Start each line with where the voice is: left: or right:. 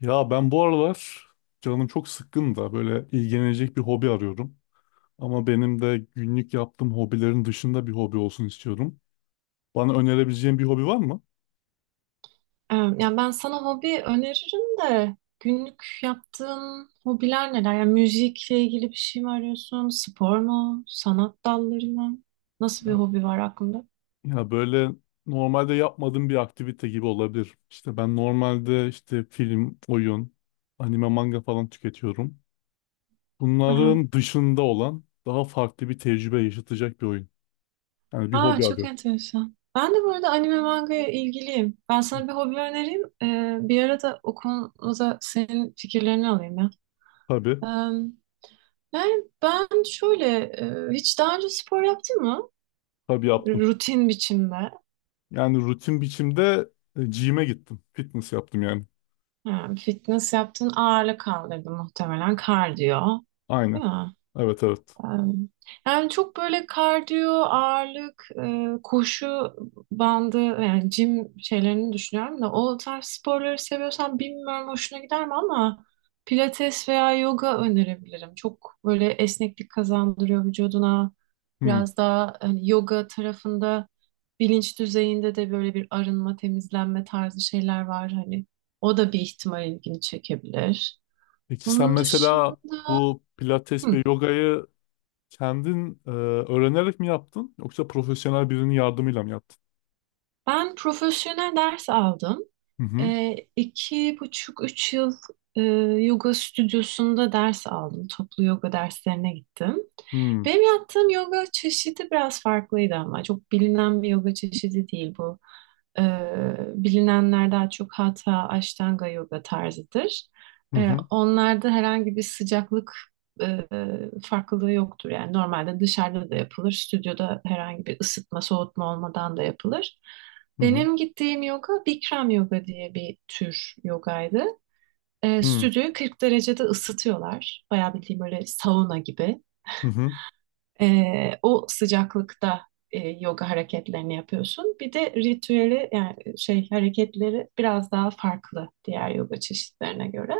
left: Ya ben bu aralar canım çok sıkkın da böyle ilgilenecek bir hobi arıyorum. Ama benim de günlük yaptığım hobilerin dışında bir hobi olsun istiyorum. Bana önerebileceğin bir hobi var mı?
right: Yani ben sana hobi öneririm de günlük yaptığın hobiler neler? Yani müzikle ilgili bir şey mi arıyorsun? Spor mu? Sanat dalları mı? Nasıl
left: Ya
right: bir hobi var aklında?
left: ya böyle normalde yapmadığım bir aktivite gibi olabilir. İşte ben normalde işte film, oyun, anime, manga falan tüketiyorum.
right: Aha.
left: Bunların dışında olan daha farklı bir tecrübe yaşatacak bir oyun. Yani bir
right: Aa,
left: hobi
right: çok
left: arıyorum.
right: enteresan. Ben de bu arada anime mangaya ilgiliyim. Ben sana bir hobi önereyim. Bir ara da o konuda senin fikirlerini alayım ya.
left: Tabii,
right: Ee, Yani ben şöyle hiç daha önce spor yaptın mı?
left: tabii yaptım.
right: Rutin biçimde.
left: Yani rutin biçimde gym'e gittim. Fitness yaptım yani.
right: Ha, fitness yaptın, ağırlık kaldırdı muhtemelen kardiyo.
left: Aynen.
right: Değil mi?
left: Evet, evet.
right: Em, Yani çok böyle kardiyo, ağırlık, koşu bandı yani jim şeylerini düşünüyorum da o tarz sporları seviyorsan bilmiyorum hoşuna gider mi ama pilates veya yoga önerebilirim. Çok böyle esneklik kazandırıyor vücuduna.
left: Hmm.
right: Biraz daha hani yoga tarafında bilinç düzeyinde de böyle bir arınma, temizlenme tarzı şeyler var hani. O da bir ihtimal ilgini çekebilir.
left: Peki sen
right: Onun dışında.
left: mesela bu pilates ve
right: Hı,
left: yogayı kendin öğrenerek mi yaptın yoksa profesyonel birinin yardımıyla mı yaptın?
right: ben profesyonel ders aldım.
left: Hı hı.
right: 2,5, 3 yıl e, yoga stüdyosunda ders aldım. Toplu yoga derslerine gittim.
left: Hmm.
right: Benim yaptığım yoga çeşidi biraz farklıydı ama çok bilinen bir yoga çeşidi değil bu. E, Bilinenler daha çok Hatha, Ashtanga yoga tarzıdır.
left: Hı hı.
right: Onlarda herhangi bir sıcaklık e, farklılığı yoktur. Yani normalde dışarıda da yapılır, stüdyoda herhangi bir ısıtma, soğutma olmadan da yapılır.
left: Hı hı.
right: Benim gittiğim yoga Bikram yoga diye bir tür yogaydı.
left: Hı
right: Stüdyoyu 40 derecede ısıtıyorlar. Bayağı bildiğim böyle sauna gibi.
left: hı. Hı.
right: E, O sıcaklıkta yoga hareketlerini yapıyorsun. Bir de ritüeli yani şey hareketleri biraz daha farklı diğer yoga çeşitlerine göre.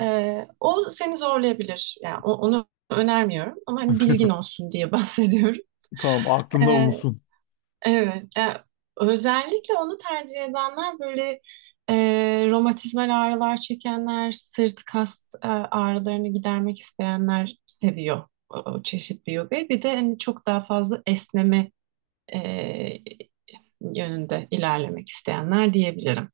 right: O seni zorlayabilir. Yani onu önermiyorum ama hani bilgin olsun diye bahsediyorum.
left: Tamam aklımda
right: E,
left: bulunsun.
right: Evet. Özellikle onu tercih edenler böyle e, romatizmal ağrılar çekenler, sırt kas ağrılarını gidermek isteyenler seviyor o çeşit bir yogayı. Bir de hani çok daha fazla esneme e, yönünde ilerlemek isteyenler diyebilirim.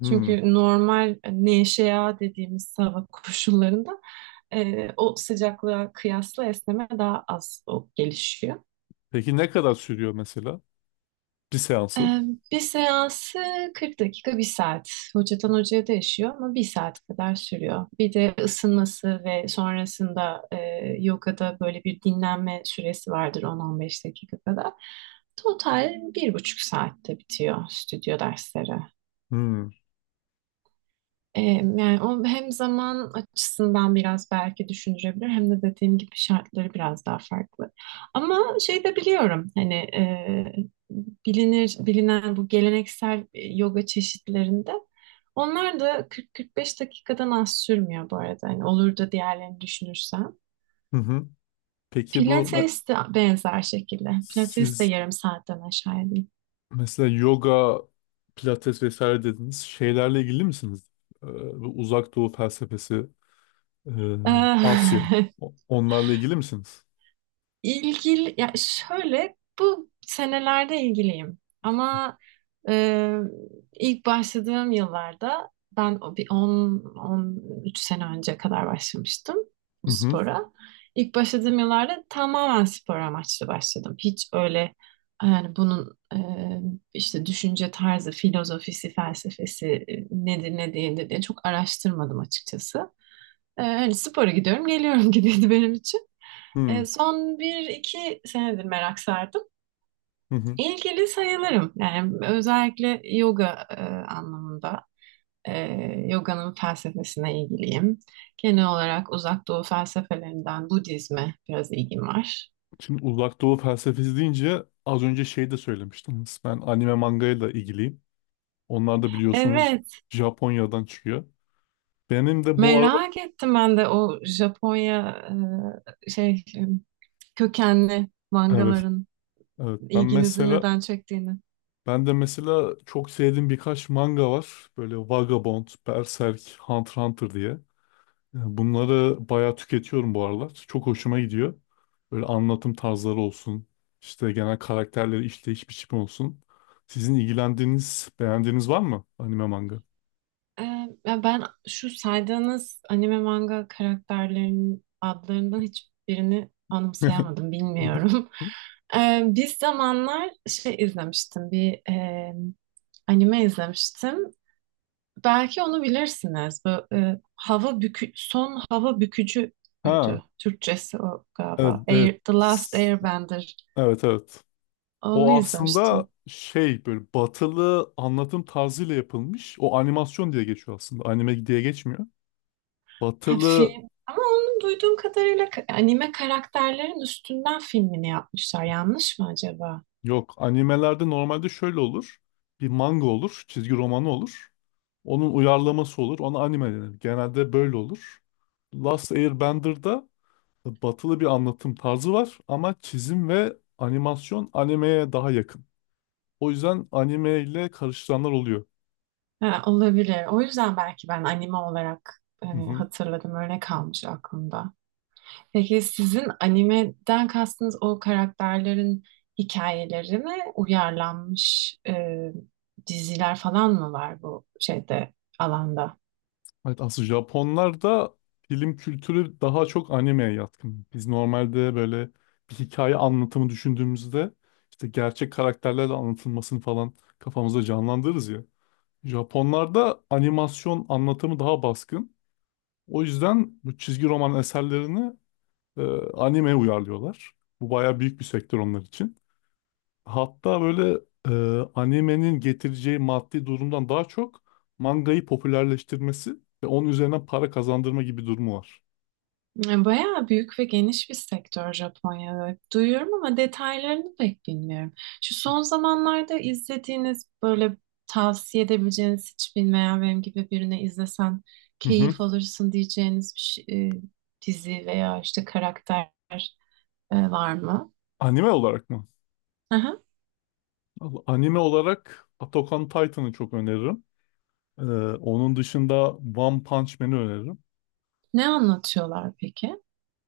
left: Hı.
right: Çünkü normal neşea dediğimiz hava koşullarında o sıcaklığa kıyasla esneme daha az o gelişiyor.
left: Peki ne kadar sürüyor mesela bir seansı?
right: Ee, Bir seansı 40 dakika, bir saat. Hocadan hocaya değişiyor ama bir saat kadar sürüyor. Bir de ısınması ve sonrasında yogada böyle bir dinlenme süresi vardır on 15 dakika kadar. Total 1,5 saatte bitiyor stüdyo dersleri.
left: Hı
right: Ee, Yani o hem zaman açısından biraz belki düşündürebilir hem de dediğim gibi şartları biraz daha farklı. Ama şey de biliyorum hani bilinir bilinen bu geleneksel yoga çeşitlerinde onlar da 40-45 dakikadan az sürmüyor bu arada. Hani olur da diğerlerini düşünürsem.
left: hı. Hı. Peki bu
right: Pilates de benzer şekilde. Pilates de
left: siz
right: yarım saatten aşağı değil.
left: mesela yoga, pilates vesaire dediniz. Şeylerle ilgili misiniz? Ee, Bu uzak doğu felsefesi, e, Asya. Onlarla ilgili misiniz?
right: İlgili, ya şöyle bu senelerde ilgiliyim ama e, ilk başladığım yıllarda ben o bir 10-13 sene önce kadar başlamıştım
left: Hı
right: bu
left: hı.
right: spora. İlk başladığım yıllarda tamamen spor amaçlı başladım. Hiç öyle yani bunun işte düşünce tarzı, filozofisi, felsefesi nedir ne değildir diye çok araştırmadım açıkçası. Hani spora gidiyorum geliyorum gibiydi benim için.
left: Hı
right: Son bir iki senedir merak sardım.
left: hı. Hı.
right: İlgili sayılırım. Yani özellikle yoga anlamında. E, Yoganın felsefesine ilgiliyim. Genel olarak Uzak Doğu felsefelerinden Budizme biraz ilgim var.
left: Şimdi uzak doğu felsefesi deyince az önce şey de söylemiştiniz. Ben anime mangayla ilgiliyim. Onlar da biliyorsunuz
right: Evet,
left: Japonya'dan çıkıyor. Benim de bu arada
right: merak ettim ben de o Japonya şey kökenli
left: evet,
right: mangaların
left: evet ben
right: ilginizi
left: mesela
right: neden çektiğini.
left: ben de mesela çok sevdiğim birkaç manga var. Böyle Vagabond, Berserk, Hunter x Hunter diye. Yani bunları bayağı tüketiyorum bu aralar. Çok hoşuma gidiyor. Böyle anlatım tarzları olsun, işte genel karakterleri işleyiş biçimi olsun. Sizin ilgilendiğiniz, beğendiğiniz var mı anime manga?
right: Ee, Ya ben şu saydığınız anime manga karakterlerinin adlarından hiçbirini anımsayamadım, bilmiyorum. Bir zamanlar şey izlemiştim, bir anime izlemiştim. Belki onu bilirsiniz. Bu son hava bükücü
left: Ha,
right: müydü? Türkçesi o
left: evet,
right: galiba.
left: evet.
right: Air, The Last Airbender.
left: Evet, evet.
right: Onu
left: O aslında
right: izlemiştim.
left: şey böyle batılı anlatım tarzıyla yapılmış. O animasyon diye geçiyor aslında. Anime diye geçmiyor.
right: Ha,
left: Batılı
right: film. Ama onun duyduğum kadarıyla anime karakterlerin üstünden filmini yapmışlar. Yanlış mı acaba?
left: yok. Animelerde normalde şöyle olur. Bir manga olur. Çizgi romanı olur. Onun uyarlaması olur. Ona anime denir. Genelde böyle olur. Last Airbender'da batılı bir anlatım tarzı var. Ama çizim ve animasyon animeye daha yakın. O yüzden anime ile karıştıranlar oluyor.
right: Ha, olabilir. O yüzden belki ben anime olarak
left: Hı
right: hani,
left: hı.
right: hatırladım. Öyle kalmış aklımda. Peki sizin animeden kastınız o karakterlerin hikayeleri uyarlanmış diziler falan mı var bu şeyde alanda?
left: Evet, aslında Japonlarda film kültürü daha çok animeye yatkın. Biz normalde böyle bir hikaye anlatımı düşündüğümüzde işte gerçek karakterlerle anlatılmasını falan kafamızda canlandırırız ya. Japonlarda animasyon anlatımı daha baskın. O yüzden bu çizgi roman eserlerini e, animeye uyarlıyorlar. Bu bayağı büyük bir sektör onlar için. Hatta böyle animenin getireceği maddi durumdan daha çok mangayı popülerleştirmesi ve onun üzerine para kazandırma gibi durumu var.
right: Yani bayağı büyük ve geniş bir sektör Japonya. Evet. Duyuyorum ama detaylarını pek bilmiyorum. Şu son zamanlarda izlediğiniz böyle tavsiye edebileceğiniz hiç bilmeyen benim gibi birine izlesen
left: Hı hı.
right: keyif alırsın diyeceğiniz bir dizi veya işte karakter var mı?
left: Anime olarak mı?
right: Aha.
left: Vallahi anime olarak Attack on Titan'ı çok öneririm. E, Onun dışında One Punch Man'i öneririm.
right: Ne anlatıyorlar peki?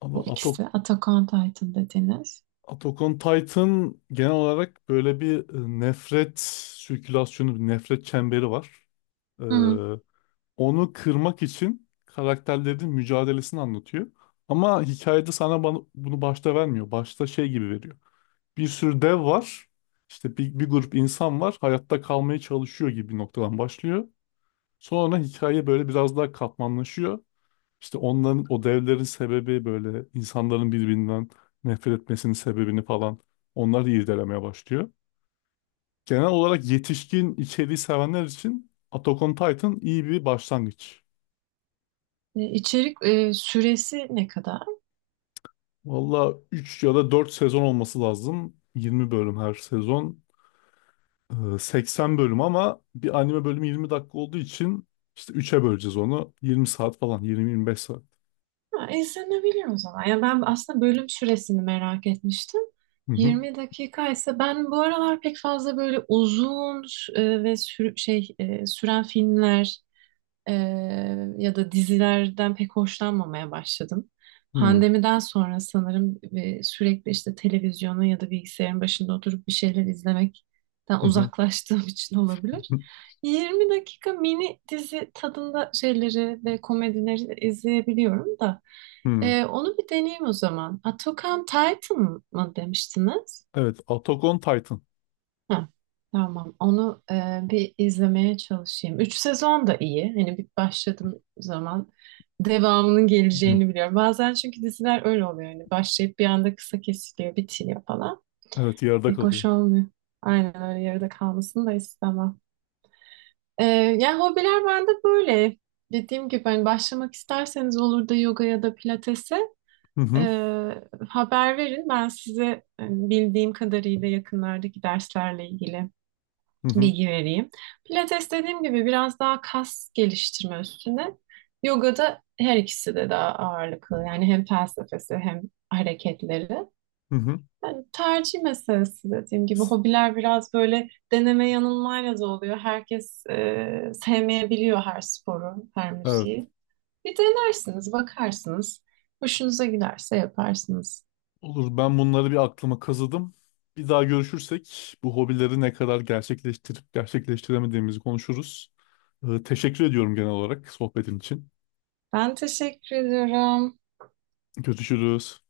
left: Ama
right: Bu
left: Attack,
right: ikisi Attack Titan dediniz.
left: Attack on Titan genel olarak böyle bir nefret sirkülasyonu, bir nefret çemberi var.
right: Hı.
left: Onu kırmak için karakterlerin mücadelesini anlatıyor. Ama hikayede bunu başta vermiyor. Başta şey gibi veriyor. Bir sürü dev var. İşte bir grup insan var. Hayatta kalmaya çalışıyor gibi bir noktadan başlıyor. Sonra hikaye böyle biraz daha katmanlaşıyor. İşte onların o devlerin sebebi böyle insanların birbirinden nefret etmesinin sebebini falan onları irdelemeye başlıyor. Genel olarak yetişkin içeriği sevenler için Attack on Titan iyi bir başlangıç.
right: İçerik süresi ne kadar?
left: Valla 3 ya da 4 sezon olması lazım. 20 bölüm her sezon. 80 bölüm ama bir anime bölümü 20 dakika olduğu için işte üç'e böleceğiz onu. 20 saat falan, 20-25 saat.
right: Ha, izlenebilir o zaman. Ya ben aslında bölüm süresini merak etmiştim.
left: Hı hı.
right: 20 dakika ise ben bu aralar pek fazla böyle uzun ve şey süren filmler, ya da dizilerden pek hoşlanmamaya başladım.
left: Hı hı.
right: Pandemiden sonra sanırım sürekli işte televizyonun ya da bilgisayarın başında oturup bir şeyler izlemekten
left: Hı
right: uzaklaştığım için olabilir.
left: hı,
right: 20 dakika mini dizi tadında şeyleri ve komedileri izleyebiliyorum da.
left: hı.
right: Onu bir deneyeyim o zaman. Attack on Titan mı demiştiniz?
left: Evet. Attack on Titan.
right: Ha, tamam. Onu bir izlemeye çalışayım. 3 sezon da iyi. Hani bir başladığım zaman devamının
left: Hı hı.
right: geleceğini biliyorum. Bazen çünkü diziler öyle oluyor. Hani başlayıp bir anda kısa kesiliyor, bitiyor falan.
left: Evet yarıda
right: Pek
left: kalıyor.
right: hoş olmuyor. Aynen öyle yarıda kalmasını da istemem. E, Yani hobiler bende böyle. Dediğim gibi hani başlamak isterseniz olur da yoga ya da pilatese
left: Hı
right: e,
left: hı.
right: haber verin. Ben size bildiğim kadarıyla yakınlardaki derslerle ilgili
left: Hı hı.
right: bilgi vereyim. Pilates dediğim gibi biraz daha kas geliştirme üstüne. Yoga'da her ikisi de daha ağırlıklı. Yani hem felsefesi hem hareketleri.
left: Hı hı.
right: Yani tercih meselesi dediğim gibi. Hobiler biraz böyle deneme yanılmayla da oluyor. Herkes sevmeyebiliyor her sporu, her
left: Evet.
right: müziği. Bir denersiniz, bakarsınız. Hoşunuza giderse yaparsınız.
left: Olur, ben bunları bir aklıma kazıdım. Bir daha görüşürsek bu hobileri ne kadar gerçekleştirip gerçekleştiremediğimizi konuşuruz. Teşekkür ediyorum genel olarak sohbetin için.
right: Ben teşekkür ediyorum.
left: Görüşürüz.